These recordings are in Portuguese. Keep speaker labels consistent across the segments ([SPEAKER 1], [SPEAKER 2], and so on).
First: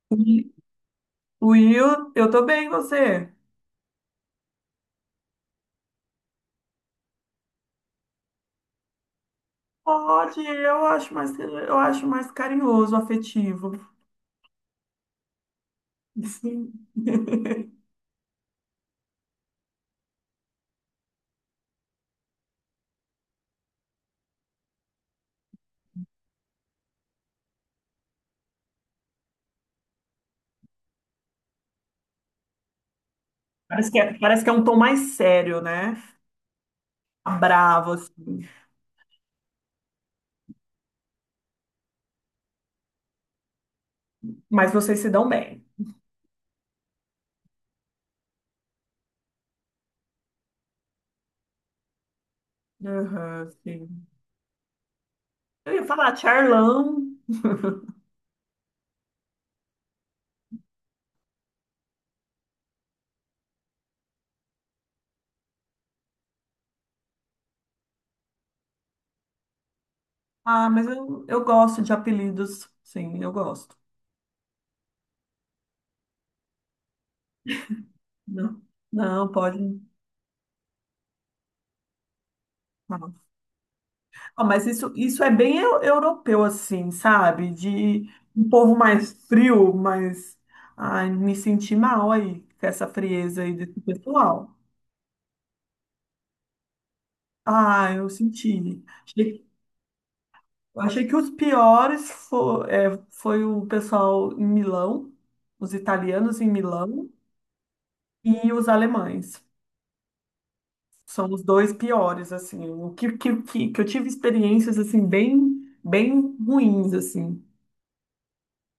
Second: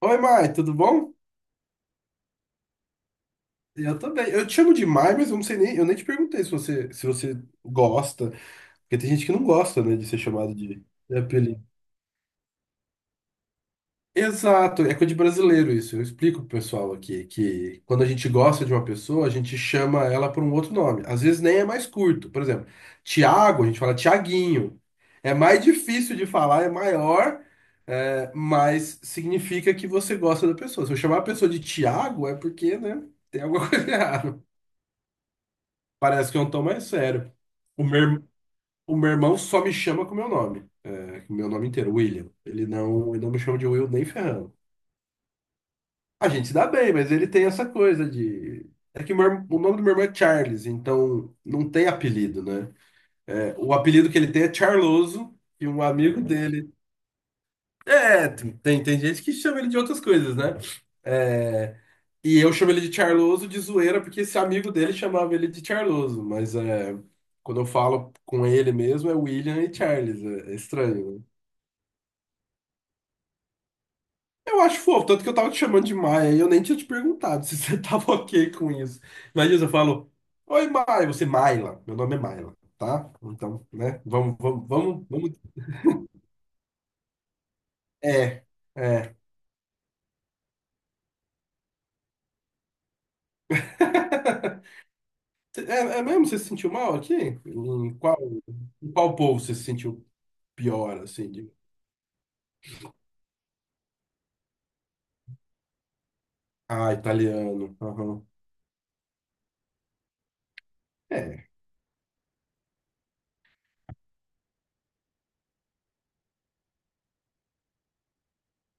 [SPEAKER 1] Oi, Mai, tudo bom?
[SPEAKER 2] Will, eu tô bem, você?
[SPEAKER 1] Eu também. Eu te chamo de Mai, mas eu nem te perguntei se você gosta, porque tem gente que não gosta, né, de ser
[SPEAKER 2] Pode,
[SPEAKER 1] chamado de apelido.
[SPEAKER 2] eu acho mais carinhoso, afetivo.
[SPEAKER 1] Exato, é coisa de brasileiro isso. Eu explico pro
[SPEAKER 2] Sim.
[SPEAKER 1] pessoal aqui que quando a gente gosta de uma pessoa, a gente chama ela por um outro nome. Às vezes nem é mais curto. Por exemplo, Tiago, a gente fala Tiaguinho. É mais difícil de falar, é maior, é, mas significa que você gosta da pessoa. Se eu chamar a pessoa de Tiago, é porque, né, tem alguma coisa
[SPEAKER 2] Parece
[SPEAKER 1] errada.
[SPEAKER 2] que é um tom mais sério, né?
[SPEAKER 1] Parece que é um tom mais sério. O
[SPEAKER 2] Bravo,
[SPEAKER 1] meu, ir-
[SPEAKER 2] assim.
[SPEAKER 1] o meu irmão só me chama com o meu nome. É, com o meu nome inteiro, William. Ele não me chama de Will nem ferrando.
[SPEAKER 2] Mas vocês se dão bem.
[SPEAKER 1] A gente se dá bem, mas ele tem essa coisa de. É que o, o nome do meu irmão é Charles, então não tem apelido, né?
[SPEAKER 2] Aham,
[SPEAKER 1] É, o
[SPEAKER 2] sim.
[SPEAKER 1] apelido que ele tem é Charloso, e
[SPEAKER 2] Eu
[SPEAKER 1] um
[SPEAKER 2] ia falar
[SPEAKER 1] amigo dele
[SPEAKER 2] Charlão.
[SPEAKER 1] é, tem gente que chama ele de outras coisas, né? É, e eu chamo ele de Charloso de zoeira, porque esse amigo dele chamava ele de Charloso, mas é, quando eu falo com ele mesmo é William e Charles, é, é
[SPEAKER 2] Ah, mas
[SPEAKER 1] estranho,
[SPEAKER 2] eu,
[SPEAKER 1] né?
[SPEAKER 2] eu gosto de apelidos. Sim, eu gosto.
[SPEAKER 1] Eu acho fofo, tanto que eu tava te chamando de Maia e eu nem tinha te perguntado se você tava ok
[SPEAKER 2] Não,
[SPEAKER 1] com isso.
[SPEAKER 2] não,
[SPEAKER 1] Mas isso eu
[SPEAKER 2] pode.
[SPEAKER 1] falo, Oi, Maia, você Maila, meu nome é Maila, tá? Então, né, vamos,
[SPEAKER 2] Ah, mas
[SPEAKER 1] vamos,
[SPEAKER 2] isso,
[SPEAKER 1] vamos,
[SPEAKER 2] isso é
[SPEAKER 1] vamos.
[SPEAKER 2] bem europeu, assim, sabe? De
[SPEAKER 1] É,
[SPEAKER 2] um povo mais
[SPEAKER 1] é.
[SPEAKER 2] frio, mas. Ai, me senti mal aí, com essa frieza aí desse pessoal.
[SPEAKER 1] É, é mesmo? Você se sentiu mal aqui?
[SPEAKER 2] Ah,
[SPEAKER 1] Em
[SPEAKER 2] eu
[SPEAKER 1] qual,
[SPEAKER 2] senti.
[SPEAKER 1] em qual povo
[SPEAKER 2] Achei,
[SPEAKER 1] você se sentiu pior,
[SPEAKER 2] achei que os
[SPEAKER 1] assim?
[SPEAKER 2] piores foi, foi o pessoal em Milão, os italianos em
[SPEAKER 1] Ah,
[SPEAKER 2] Milão
[SPEAKER 1] italiano. Aham.
[SPEAKER 2] e os alemães. São os
[SPEAKER 1] É.
[SPEAKER 2] dois piores, assim. O que eu tive experiências, assim, bem, bem ruins, assim. O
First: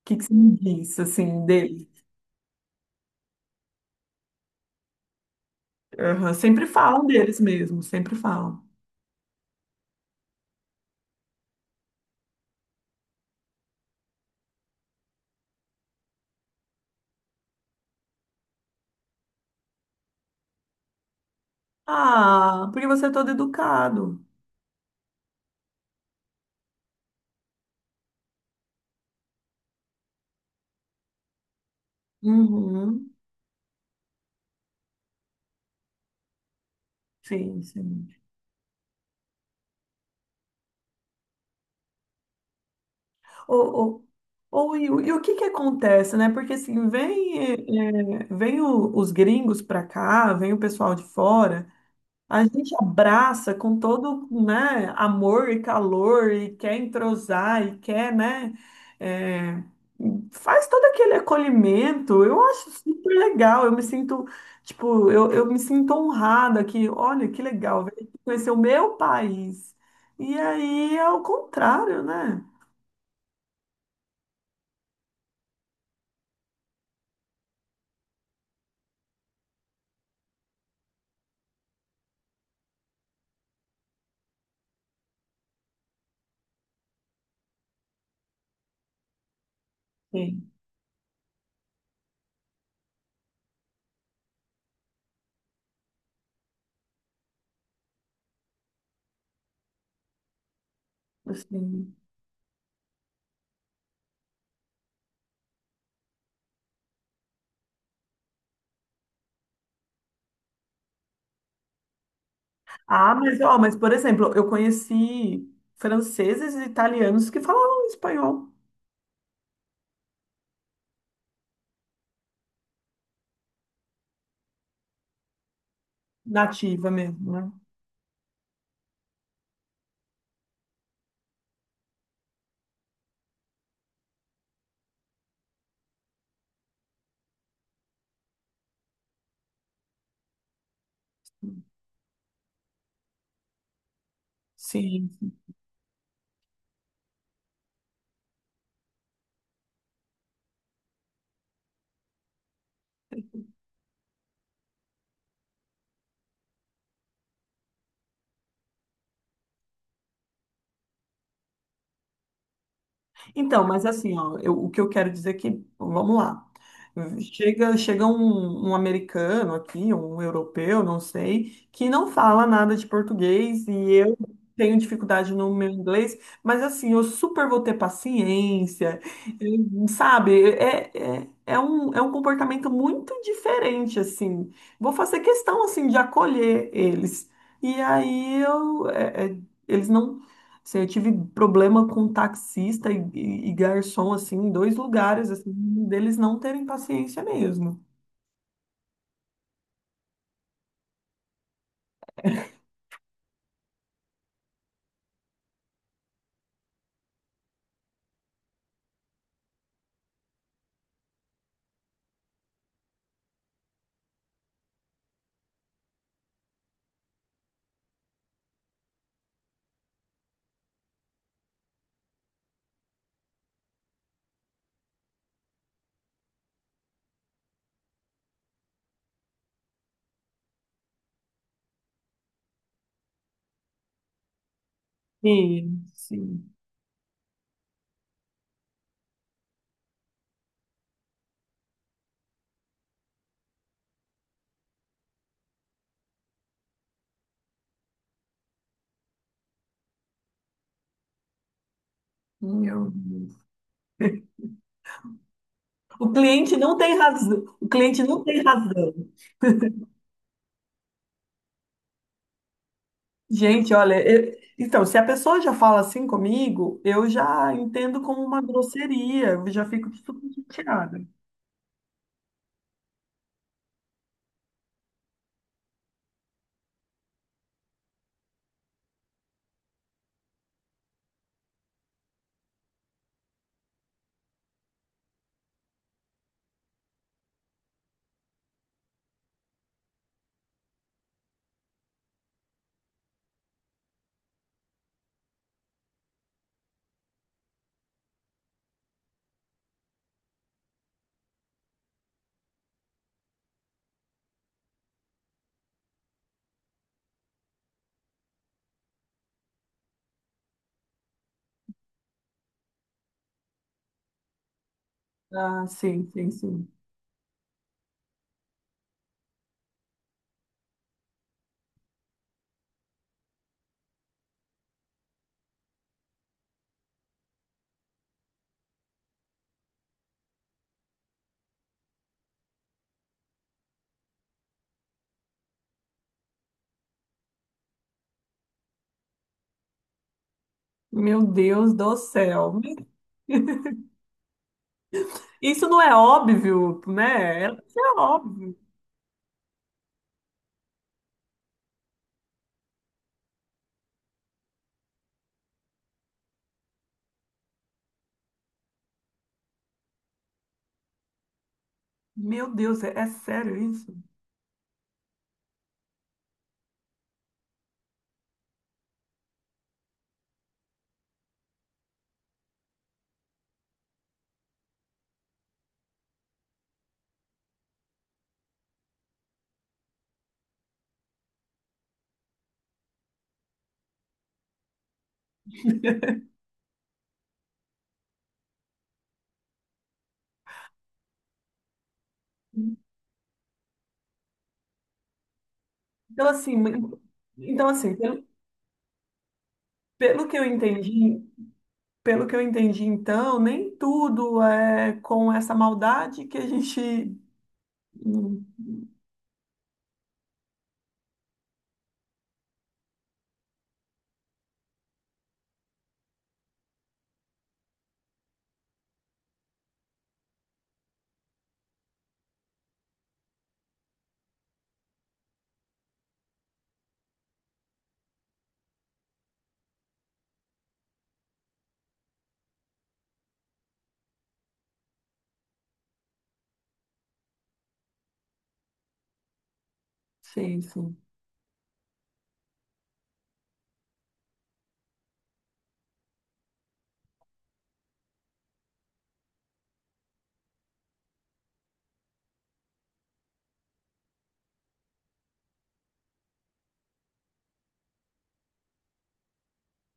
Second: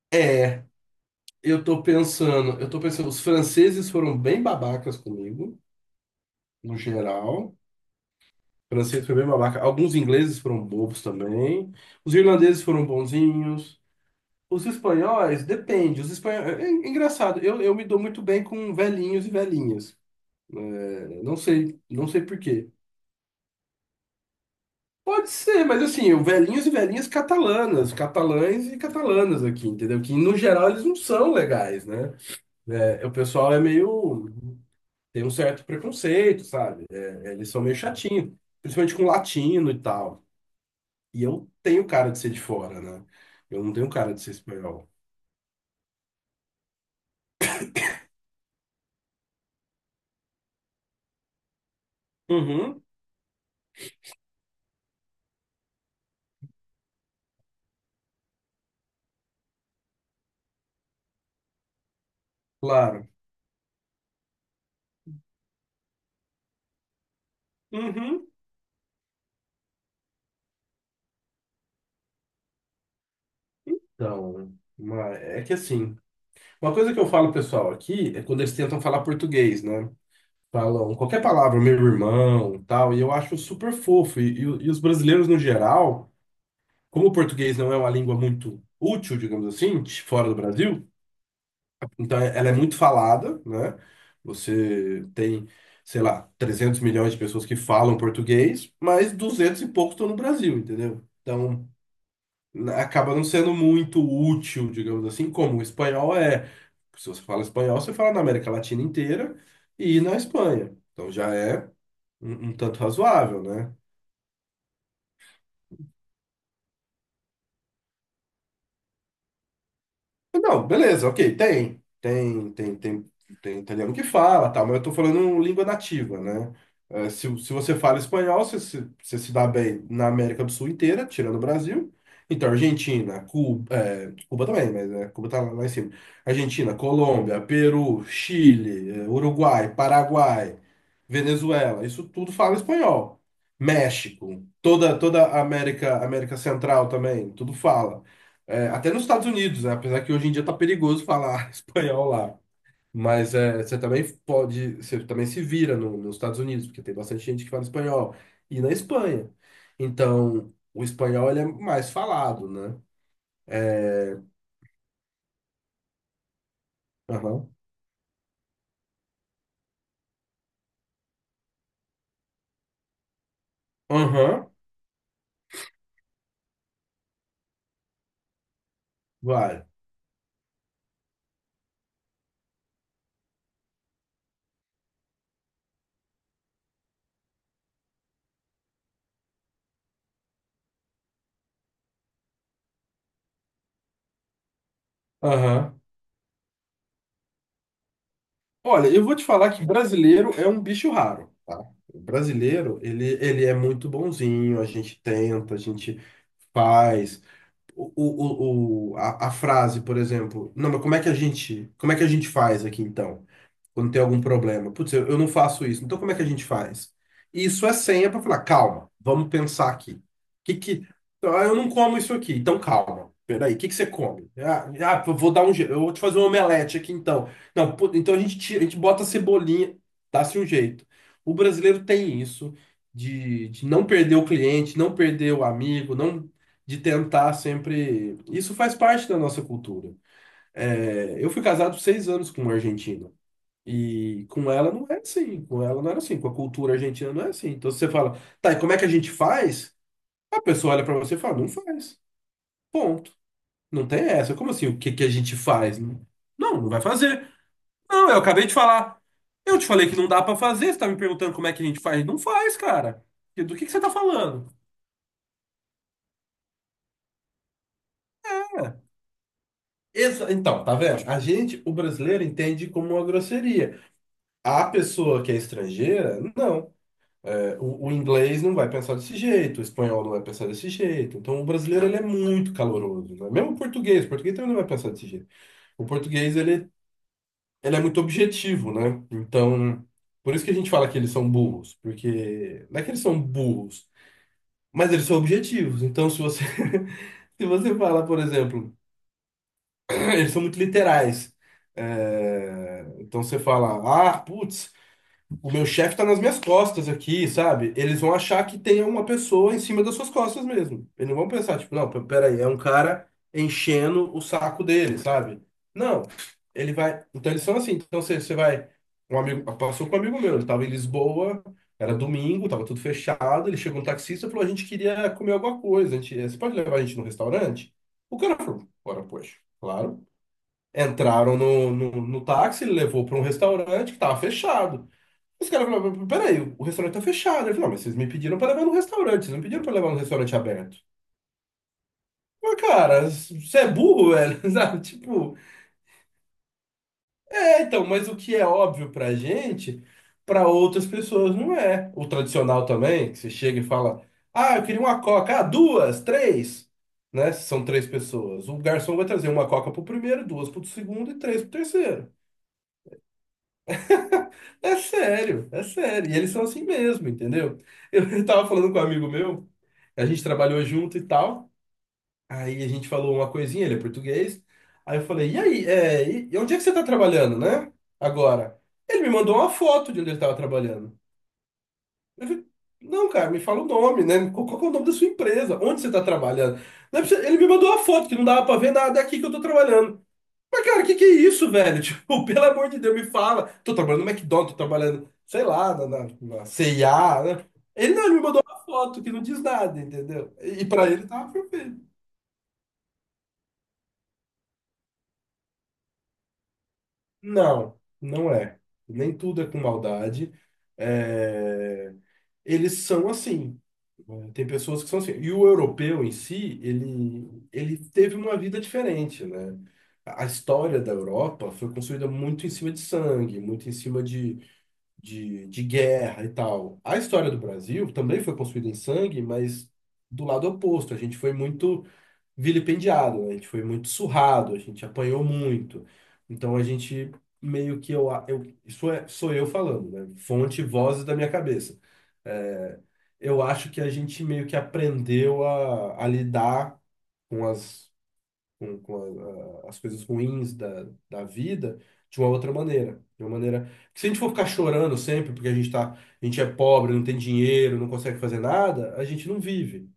[SPEAKER 2] que, que você me
[SPEAKER 1] É,
[SPEAKER 2] diz, assim,
[SPEAKER 1] eu tô
[SPEAKER 2] deles?
[SPEAKER 1] pensando, eu tô pensando, os franceses foram bem babacas comigo,
[SPEAKER 2] Aham, sempre
[SPEAKER 1] no
[SPEAKER 2] falam
[SPEAKER 1] geral.
[SPEAKER 2] deles
[SPEAKER 1] O
[SPEAKER 2] mesmo, sempre falam.
[SPEAKER 1] francês foi bem babaca. Alguns ingleses foram bobos também. Os irlandeses foram bonzinhos. Os espanhóis, depende. Os espanhóis, é, é engraçado, eu me dou muito bem com velhinhos e velhinhas. É, não sei por
[SPEAKER 2] Ah,
[SPEAKER 1] quê.
[SPEAKER 2] porque você é todo educado.
[SPEAKER 1] Pode ser, mas assim, o velhinhos e velhinhas catalanas, catalães e catalanas aqui, entendeu? Que no geral eles não são legais, né? É,
[SPEAKER 2] Uhum,
[SPEAKER 1] o pessoal é meio. Tem um certo preconceito, sabe? É, eles são
[SPEAKER 2] sim,
[SPEAKER 1] meio
[SPEAKER 2] sim.
[SPEAKER 1] chatinhos, principalmente com latino e tal. E eu tenho cara de ser de fora, né? Eu não
[SPEAKER 2] Ou,
[SPEAKER 1] tenho
[SPEAKER 2] ou,
[SPEAKER 1] cara de ser
[SPEAKER 2] ou,
[SPEAKER 1] espanhol.
[SPEAKER 2] e o que que acontece, né? Porque assim, vem, vem os gringos pra cá, vem o pessoal de fora. A gente
[SPEAKER 1] Uhum,
[SPEAKER 2] abraça com todo, né, amor e calor e quer entrosar e quer, né, é, faz todo aquele acolhimento. Eu acho
[SPEAKER 1] claro.
[SPEAKER 2] super legal. Eu me sinto, tipo, eu me sinto honrada que, olha, que legal, velho,
[SPEAKER 1] Uhum.
[SPEAKER 2] conhecer o meu país. E aí é o contrário, né?
[SPEAKER 1] Então, é que assim, uma coisa que eu falo pessoal aqui é quando eles tentam falar português, né? Falam qualquer palavra, meu irmão, tal, e eu acho super fofo. E os brasileiros, no geral, como o português não é uma língua muito útil, digamos assim, fora do
[SPEAKER 2] Sim.
[SPEAKER 1] Brasil, então ela é muito falada, né? Você tem, sei lá, 300 milhões de pessoas que falam português, mas 200 e poucos estão no Brasil, entendeu? Então,
[SPEAKER 2] Assim.
[SPEAKER 1] acaba não sendo muito útil, digamos assim, como o espanhol é. Se você fala espanhol, você fala na América Latina inteira e na Espanha. Então já é um tanto
[SPEAKER 2] Ah, mas,
[SPEAKER 1] razoável,
[SPEAKER 2] ó,
[SPEAKER 1] né?
[SPEAKER 2] mas, por exemplo, eu conheci franceses e italianos que falavam espanhol
[SPEAKER 1] Não, beleza, ok, tem. Tem italiano que fala, tal, mas eu tô falando língua nativa, né?
[SPEAKER 2] nativa
[SPEAKER 1] É, se,
[SPEAKER 2] mesmo, né?
[SPEAKER 1] se você fala espanhol, você, você se dá bem na América do Sul inteira, tirando o Brasil. Então, Argentina, Cuba, é, Cuba também, mas é, Cuba tá lá em cima. Argentina, Colômbia, Peru, Chile, é, Uruguai, Paraguai, Venezuela, isso tudo fala espanhol. México, toda, toda
[SPEAKER 2] Sim.
[SPEAKER 1] a América, América Central também, tudo fala. É, até nos Estados Unidos, né? Apesar que hoje em dia tá perigoso falar espanhol lá. Mas é, você também pode, você também se vira nos Estados Unidos, porque tem bastante gente que fala espanhol. E na Espanha. Então, o espanhol ele é mais falado, né?
[SPEAKER 2] Então, mas assim,
[SPEAKER 1] É,
[SPEAKER 2] ó, o que eu quero dizer é que, vamos lá.
[SPEAKER 1] aham,
[SPEAKER 2] Chega um, um americano aqui, um europeu, não sei, que não fala nada de português e eu
[SPEAKER 1] aham,
[SPEAKER 2] tenho dificuldade no meu inglês, mas assim, eu super vou ter paciência,
[SPEAKER 1] vai,
[SPEAKER 2] sabe? É um comportamento muito diferente, assim. Vou fazer questão, assim, de acolher eles. E aí eu, eles não. Assim, eu tive problema com taxista e, e garçom, assim, em dois lugares, assim,
[SPEAKER 1] aham.
[SPEAKER 2] deles não terem paciência mesmo.
[SPEAKER 1] Olha, eu vou te falar que brasileiro é um bicho raro, tá? O brasileiro, ele é muito bonzinho, a gente tenta, a gente faz. A frase, por exemplo, não, mas como é que a gente faz aqui então? Quando tem algum problema. Putz, eu não faço isso. Então, como é que a gente faz? E isso é senha para falar, calma, vamos pensar aqui. Que... Então, ah, eu não como isso aqui, então calma. Peraí, o que que você come? Ah, ah, eu vou dar um jeito, eu vou te fazer um omelete aqui então. Não, pô, então a gente, a gente bota a cebolinha, dá-se um jeito. O brasileiro tem isso de não perder o cliente, não perder o
[SPEAKER 2] Sim,
[SPEAKER 1] amigo, não
[SPEAKER 2] sim,
[SPEAKER 1] de tentar sempre. Isso faz parte da nossa cultura. É, eu fui casado 6 anos com um argentino. E com ela não é assim, com ela não era assim, com a cultura argentina não é assim. Então você fala, tá, e como é que a gente faz? A pessoa olha pra você e fala, não faz.
[SPEAKER 2] meu
[SPEAKER 1] Ponto.
[SPEAKER 2] Deus.
[SPEAKER 1] Não tem essa. Como assim? O que que a gente faz? Não,
[SPEAKER 2] O cliente
[SPEAKER 1] não
[SPEAKER 2] não
[SPEAKER 1] vai
[SPEAKER 2] tem
[SPEAKER 1] fazer.
[SPEAKER 2] razão. O cliente
[SPEAKER 1] Não, eu
[SPEAKER 2] não tem
[SPEAKER 1] acabei de
[SPEAKER 2] razão.
[SPEAKER 1] falar. Eu te falei que não dá pra fazer, você tá me perguntando como é que a gente faz? Não faz, cara. E do que
[SPEAKER 2] Gente,
[SPEAKER 1] você tá
[SPEAKER 2] olha, eu-
[SPEAKER 1] falando?
[SPEAKER 2] então, se a pessoa já fala assim comigo, eu já entendo como uma grosseria, eu já fico super
[SPEAKER 1] Então, tá
[SPEAKER 2] chateada.
[SPEAKER 1] vendo? A gente, o brasileiro, entende como uma grosseria. A pessoa que é estrangeira, não. O inglês não vai pensar desse jeito, o espanhol não vai pensar desse jeito. Então, o brasileiro ele é muito caloroso, né? Mesmo o português também não vai pensar desse jeito. O português ele, ele é muito objetivo, né? Então, por isso que a gente fala que eles são burros, porque não é que eles são burros, mas eles são objetivos. Então, se você se você fala, por exemplo, eles são muito literais. É, então você fala, ah, putz. O meu chefe tá nas minhas costas aqui, sabe? Eles vão achar que tem uma pessoa em cima das suas costas mesmo. Eles não vão pensar, tipo, não, peraí, é um cara enchendo o saco dele, sabe?
[SPEAKER 2] Ah,
[SPEAKER 1] Não.
[SPEAKER 2] sim, sim, sim.
[SPEAKER 1] Ele vai. Então eles são assim. Então você, você vai. Um amigo. Passou com um amigo meu, ele tava em Lisboa, era domingo, tava tudo fechado. Ele chegou um taxista e falou: a gente queria comer alguma coisa. A gente, você pode levar a gente no restaurante? O cara falou: bora, poxa, claro. Entraram no táxi, ele levou para um restaurante que tava fechado. Os caras falaram, peraí, o restaurante tá fechado. Ele falou, não, mas vocês me pediram pra levar no restaurante, vocês não pediram pra levar no restaurante aberto.
[SPEAKER 2] Meu Deus do
[SPEAKER 1] Mas,
[SPEAKER 2] céu.
[SPEAKER 1] cara, você é burro, velho, sabe? Tipo,
[SPEAKER 2] Isso não é óbvio, né?
[SPEAKER 1] é,
[SPEAKER 2] Isso
[SPEAKER 1] então,
[SPEAKER 2] é
[SPEAKER 1] mas o que é
[SPEAKER 2] óbvio.
[SPEAKER 1] óbvio pra gente, pra outras pessoas não é. O tradicional também, que você chega e fala, ah, eu queria uma coca, ah, duas, três, né? São três pessoas. O garçom vai trazer uma coca pro primeiro, duas pro segundo e três pro terceiro.
[SPEAKER 2] Meu Deus, é, é sério isso?
[SPEAKER 1] É sério, é sério. E eles são assim mesmo, entendeu? Eu tava falando com um amigo meu, a gente trabalhou junto e tal. Aí a gente falou uma coisinha, ele é português. Aí eu falei, e aí, é, e onde é que você tá trabalhando, né? Agora. Ele me mandou uma foto de onde ele tava trabalhando. Eu falei, não, cara, me fala o nome, né? Qual que é o nome da sua empresa? Onde você tá trabalhando? Não é possível- Ele me mandou uma foto que não dava pra ver nada, é aqui que eu tô trabalhando. Mas, cara, o que que é isso, velho? Tipo, pelo amor de Deus, me fala. Tô trabalhando no McDonald's, tô trabalhando, sei lá, na, na,
[SPEAKER 2] Então,
[SPEAKER 1] na
[SPEAKER 2] assim,
[SPEAKER 1] C&A, né?
[SPEAKER 2] então,
[SPEAKER 1] Ele
[SPEAKER 2] assim,
[SPEAKER 1] não, ele me
[SPEAKER 2] pelo,
[SPEAKER 1] mandou uma foto que não diz nada,
[SPEAKER 2] pelo
[SPEAKER 1] entendeu?
[SPEAKER 2] que eu
[SPEAKER 1] E pra ele
[SPEAKER 2] entendi,
[SPEAKER 1] tava perfeito.
[SPEAKER 2] pelo que eu entendi, então, nem tudo é com essa maldade que a gente.
[SPEAKER 1] Não, não
[SPEAKER 2] Hum,
[SPEAKER 1] é. Nem tudo é com maldade. É, eles são assim. Né? Tem pessoas que são assim. E o europeu em si, ele teve uma vida diferente, né? A história da Europa foi construída muito em cima de sangue, muito em cima de de guerra e tal. A história do Brasil também foi construída em sangue, mas do lado oposto. A gente foi muito vilipendiado, a gente foi muito surrado, a gente apanhou muito. Então a gente meio que eu isso é, sou eu falando, né?
[SPEAKER 2] Sim,
[SPEAKER 1] Fonte,
[SPEAKER 2] sim.
[SPEAKER 1] vozes da minha cabeça. É, eu acho que a gente meio que aprendeu a lidar com as com as coisas ruins da vida de uma outra maneira. De uma maneira. Porque se a gente for ficar chorando sempre, porque a gente tá, a gente é pobre, não tem dinheiro, não consegue fazer nada, a gente não vive.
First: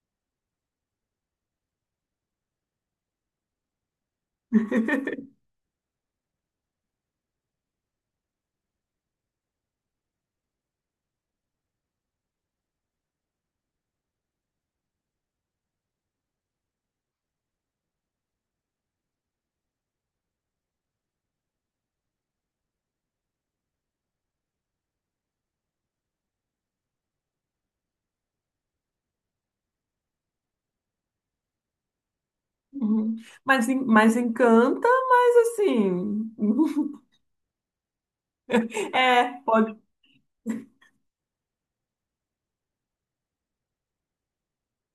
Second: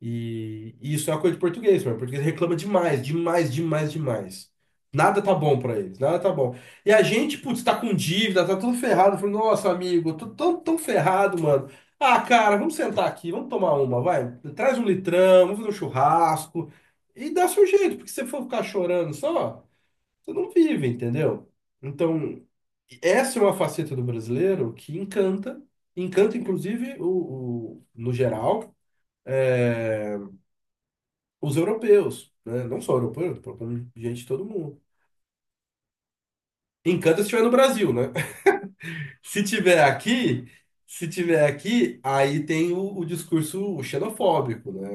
[SPEAKER 1] E isso é uma coisa de português, mano. O português reclama demais, demais, demais, demais. Nada tá bom pra eles, nada tá bom. E a gente, putz, tá com dívida, tá tudo ferrado. Falei, nossa, amigo, eu tô tão, tão ferrado, mano. Ah, cara, vamos sentar aqui, vamos tomar uma, vai. Traz um litrão, vamos fazer um churrasco. E dá seu jeito, porque se você for ficar chorando só, você não vive, entendeu? Então, essa é uma faceta do brasileiro que encanta, encanta inclusive no geral. É. Os europeus, né? Não só
[SPEAKER 2] Uhum.
[SPEAKER 1] europeus, tô
[SPEAKER 2] Mas,
[SPEAKER 1] falando de
[SPEAKER 2] mas
[SPEAKER 1] gente de todo mundo.
[SPEAKER 2] encanta, mas assim.
[SPEAKER 1] Encanto se estiver no Brasil, né?
[SPEAKER 2] É,
[SPEAKER 1] Se
[SPEAKER 2] pode.
[SPEAKER 1] tiver aqui, se tiver aqui, aí tem o discurso xenofóbico, né?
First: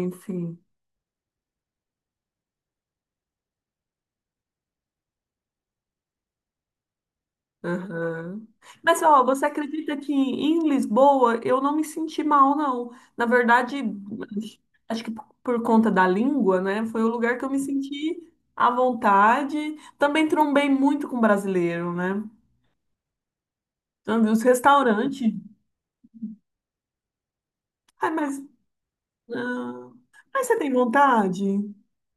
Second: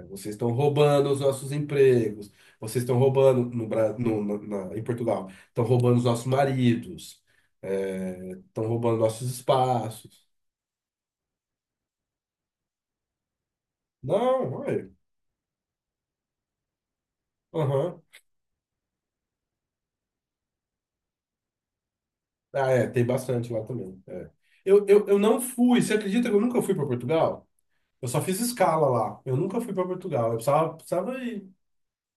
[SPEAKER 1] É, vocês estão
[SPEAKER 2] sim.
[SPEAKER 1] roubando os nossos empregos, vocês estão roubando no, Bra- no, na, na- em Portugal, estão roubando os nossos maridos, é,
[SPEAKER 2] Aham.
[SPEAKER 1] estão roubando
[SPEAKER 2] Mas, ó,
[SPEAKER 1] nossos
[SPEAKER 2] você acredita que
[SPEAKER 1] espaços.
[SPEAKER 2] em Lisboa eu não me senti mal, não? Na verdade,
[SPEAKER 1] Não, olha.
[SPEAKER 2] acho que por conta da língua, né? Foi o lugar que eu me
[SPEAKER 1] Aham.
[SPEAKER 2] senti à vontade. Também trombei muito com brasileiro, né?
[SPEAKER 1] Ah, é, tem bastante lá também.
[SPEAKER 2] Então,
[SPEAKER 1] É.
[SPEAKER 2] os
[SPEAKER 1] Eu
[SPEAKER 2] restaurantes.
[SPEAKER 1] não fui, você acredita que eu nunca fui para Portugal? Eu
[SPEAKER 2] Ai,
[SPEAKER 1] só
[SPEAKER 2] mas.
[SPEAKER 1] fiz escala lá. Eu nunca fui para
[SPEAKER 2] Ah,
[SPEAKER 1] Portugal. Eu
[SPEAKER 2] mas você tem
[SPEAKER 1] precisava
[SPEAKER 2] vontade?
[SPEAKER 1] ir.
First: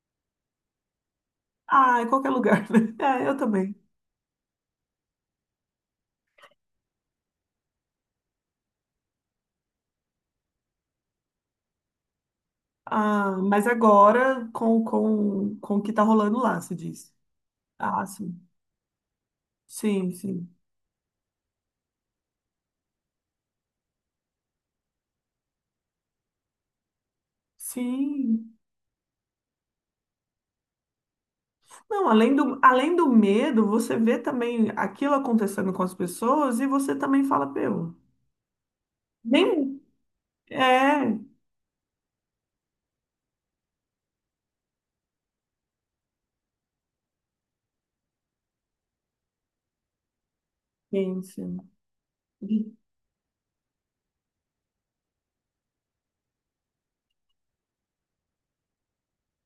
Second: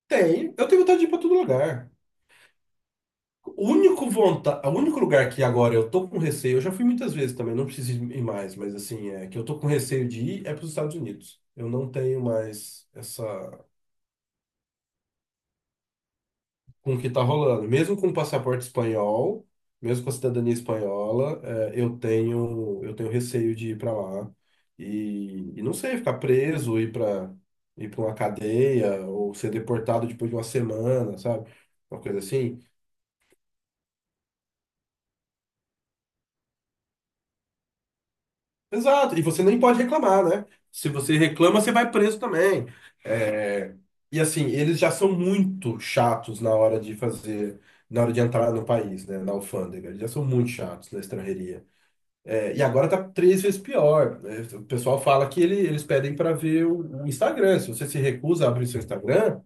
[SPEAKER 1] Tem. Eu tenho vontade de ir para todo lugar.
[SPEAKER 2] Ah, em qualquer lugar, né? É, eu
[SPEAKER 1] O
[SPEAKER 2] também.
[SPEAKER 1] único vonta, o único lugar que agora eu tô com receio, eu já fui muitas vezes também, não preciso ir mais, mas assim, é que eu tô com receio de ir é para os Estados Unidos. Eu não tenho mais essa
[SPEAKER 2] Ah, mas agora com o que tá rolando lá, se
[SPEAKER 1] com o que
[SPEAKER 2] diz.
[SPEAKER 1] está rolando. Mesmo
[SPEAKER 2] Ah,
[SPEAKER 1] com o
[SPEAKER 2] sim.
[SPEAKER 1] passaporte espanhol, mesmo com
[SPEAKER 2] Sim,
[SPEAKER 1] a
[SPEAKER 2] sim.
[SPEAKER 1] cidadania espanhola, é, eu tenho receio de ir para lá e não sei, ficar preso, ir para uma
[SPEAKER 2] Sim.
[SPEAKER 1] cadeia ou ser deportado depois de uma semana, sabe? Uma
[SPEAKER 2] Não,
[SPEAKER 1] coisa assim.
[SPEAKER 2] além do medo, você vê também aquilo acontecendo com as pessoas e você também fala, meu,
[SPEAKER 1] Exato. E você nem
[SPEAKER 2] nem
[SPEAKER 1] pode reclamar, né? Se
[SPEAKER 2] é,
[SPEAKER 1] você reclama, você vai preso também. É, e assim, eles já são muito chatos na hora de fazer, na hora de entrar no país, né? Na alfândega. Eles já são muito chatos na estrangeria.
[SPEAKER 2] gente.
[SPEAKER 1] É, e agora tá 3 vezes pior. É, o pessoal fala que eles pedem para ver o Instagram. Se você se recusa a abrir seu Instagram,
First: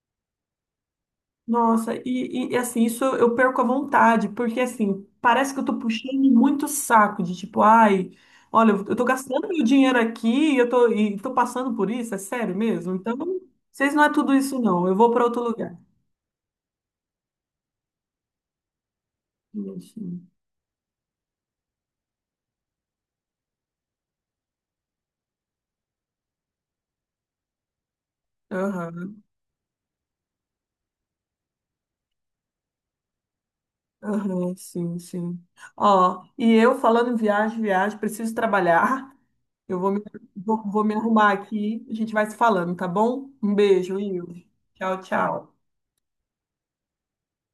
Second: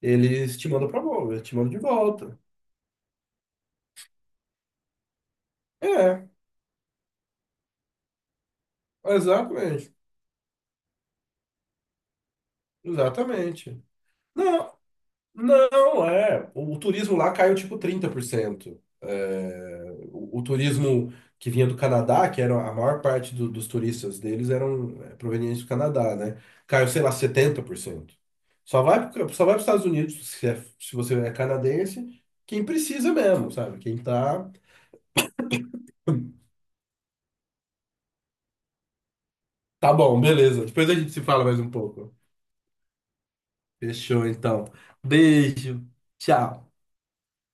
[SPEAKER 1] eles te mandam para volta, te mandam de
[SPEAKER 2] Nossa,
[SPEAKER 1] volta.
[SPEAKER 2] e assim, isso eu perco a vontade, porque assim, parece que eu tô puxando
[SPEAKER 1] É,
[SPEAKER 2] muito saco de tipo, ai, olha, eu tô gastando meu
[SPEAKER 1] exatamente,
[SPEAKER 2] dinheiro aqui e e tô passando por isso, é sério mesmo? Então,
[SPEAKER 1] exatamente.
[SPEAKER 2] vocês não é tudo isso
[SPEAKER 1] Não,
[SPEAKER 2] não, eu vou para outro lugar.
[SPEAKER 1] não, é. O turismo lá caiu tipo 30%. É,
[SPEAKER 2] Enfim.
[SPEAKER 1] o turismo que vinha do Canadá, que era a maior parte dos turistas deles eram é, provenientes do Canadá, né? Caiu, sei lá, 70%. Só vai,
[SPEAKER 2] Aham.
[SPEAKER 1] só vai para os Estados Unidos se, se você é canadense, quem precisa mesmo, sabe? Quem tá.
[SPEAKER 2] Aham, sim, sim. Ó, e eu falando em viagem, viagem, preciso trabalhar. Eu vou
[SPEAKER 1] Tá
[SPEAKER 2] me,
[SPEAKER 1] bom, beleza.
[SPEAKER 2] vou
[SPEAKER 1] Depois
[SPEAKER 2] me
[SPEAKER 1] a gente se
[SPEAKER 2] arrumar
[SPEAKER 1] fala mais um
[SPEAKER 2] aqui. A gente
[SPEAKER 1] pouco.
[SPEAKER 2] vai se falando, tá bom? Um beijo,
[SPEAKER 1] Fechou,
[SPEAKER 2] Will.
[SPEAKER 1] então.
[SPEAKER 2] Tchau, tchau.
[SPEAKER 1] Beijo. Tchau.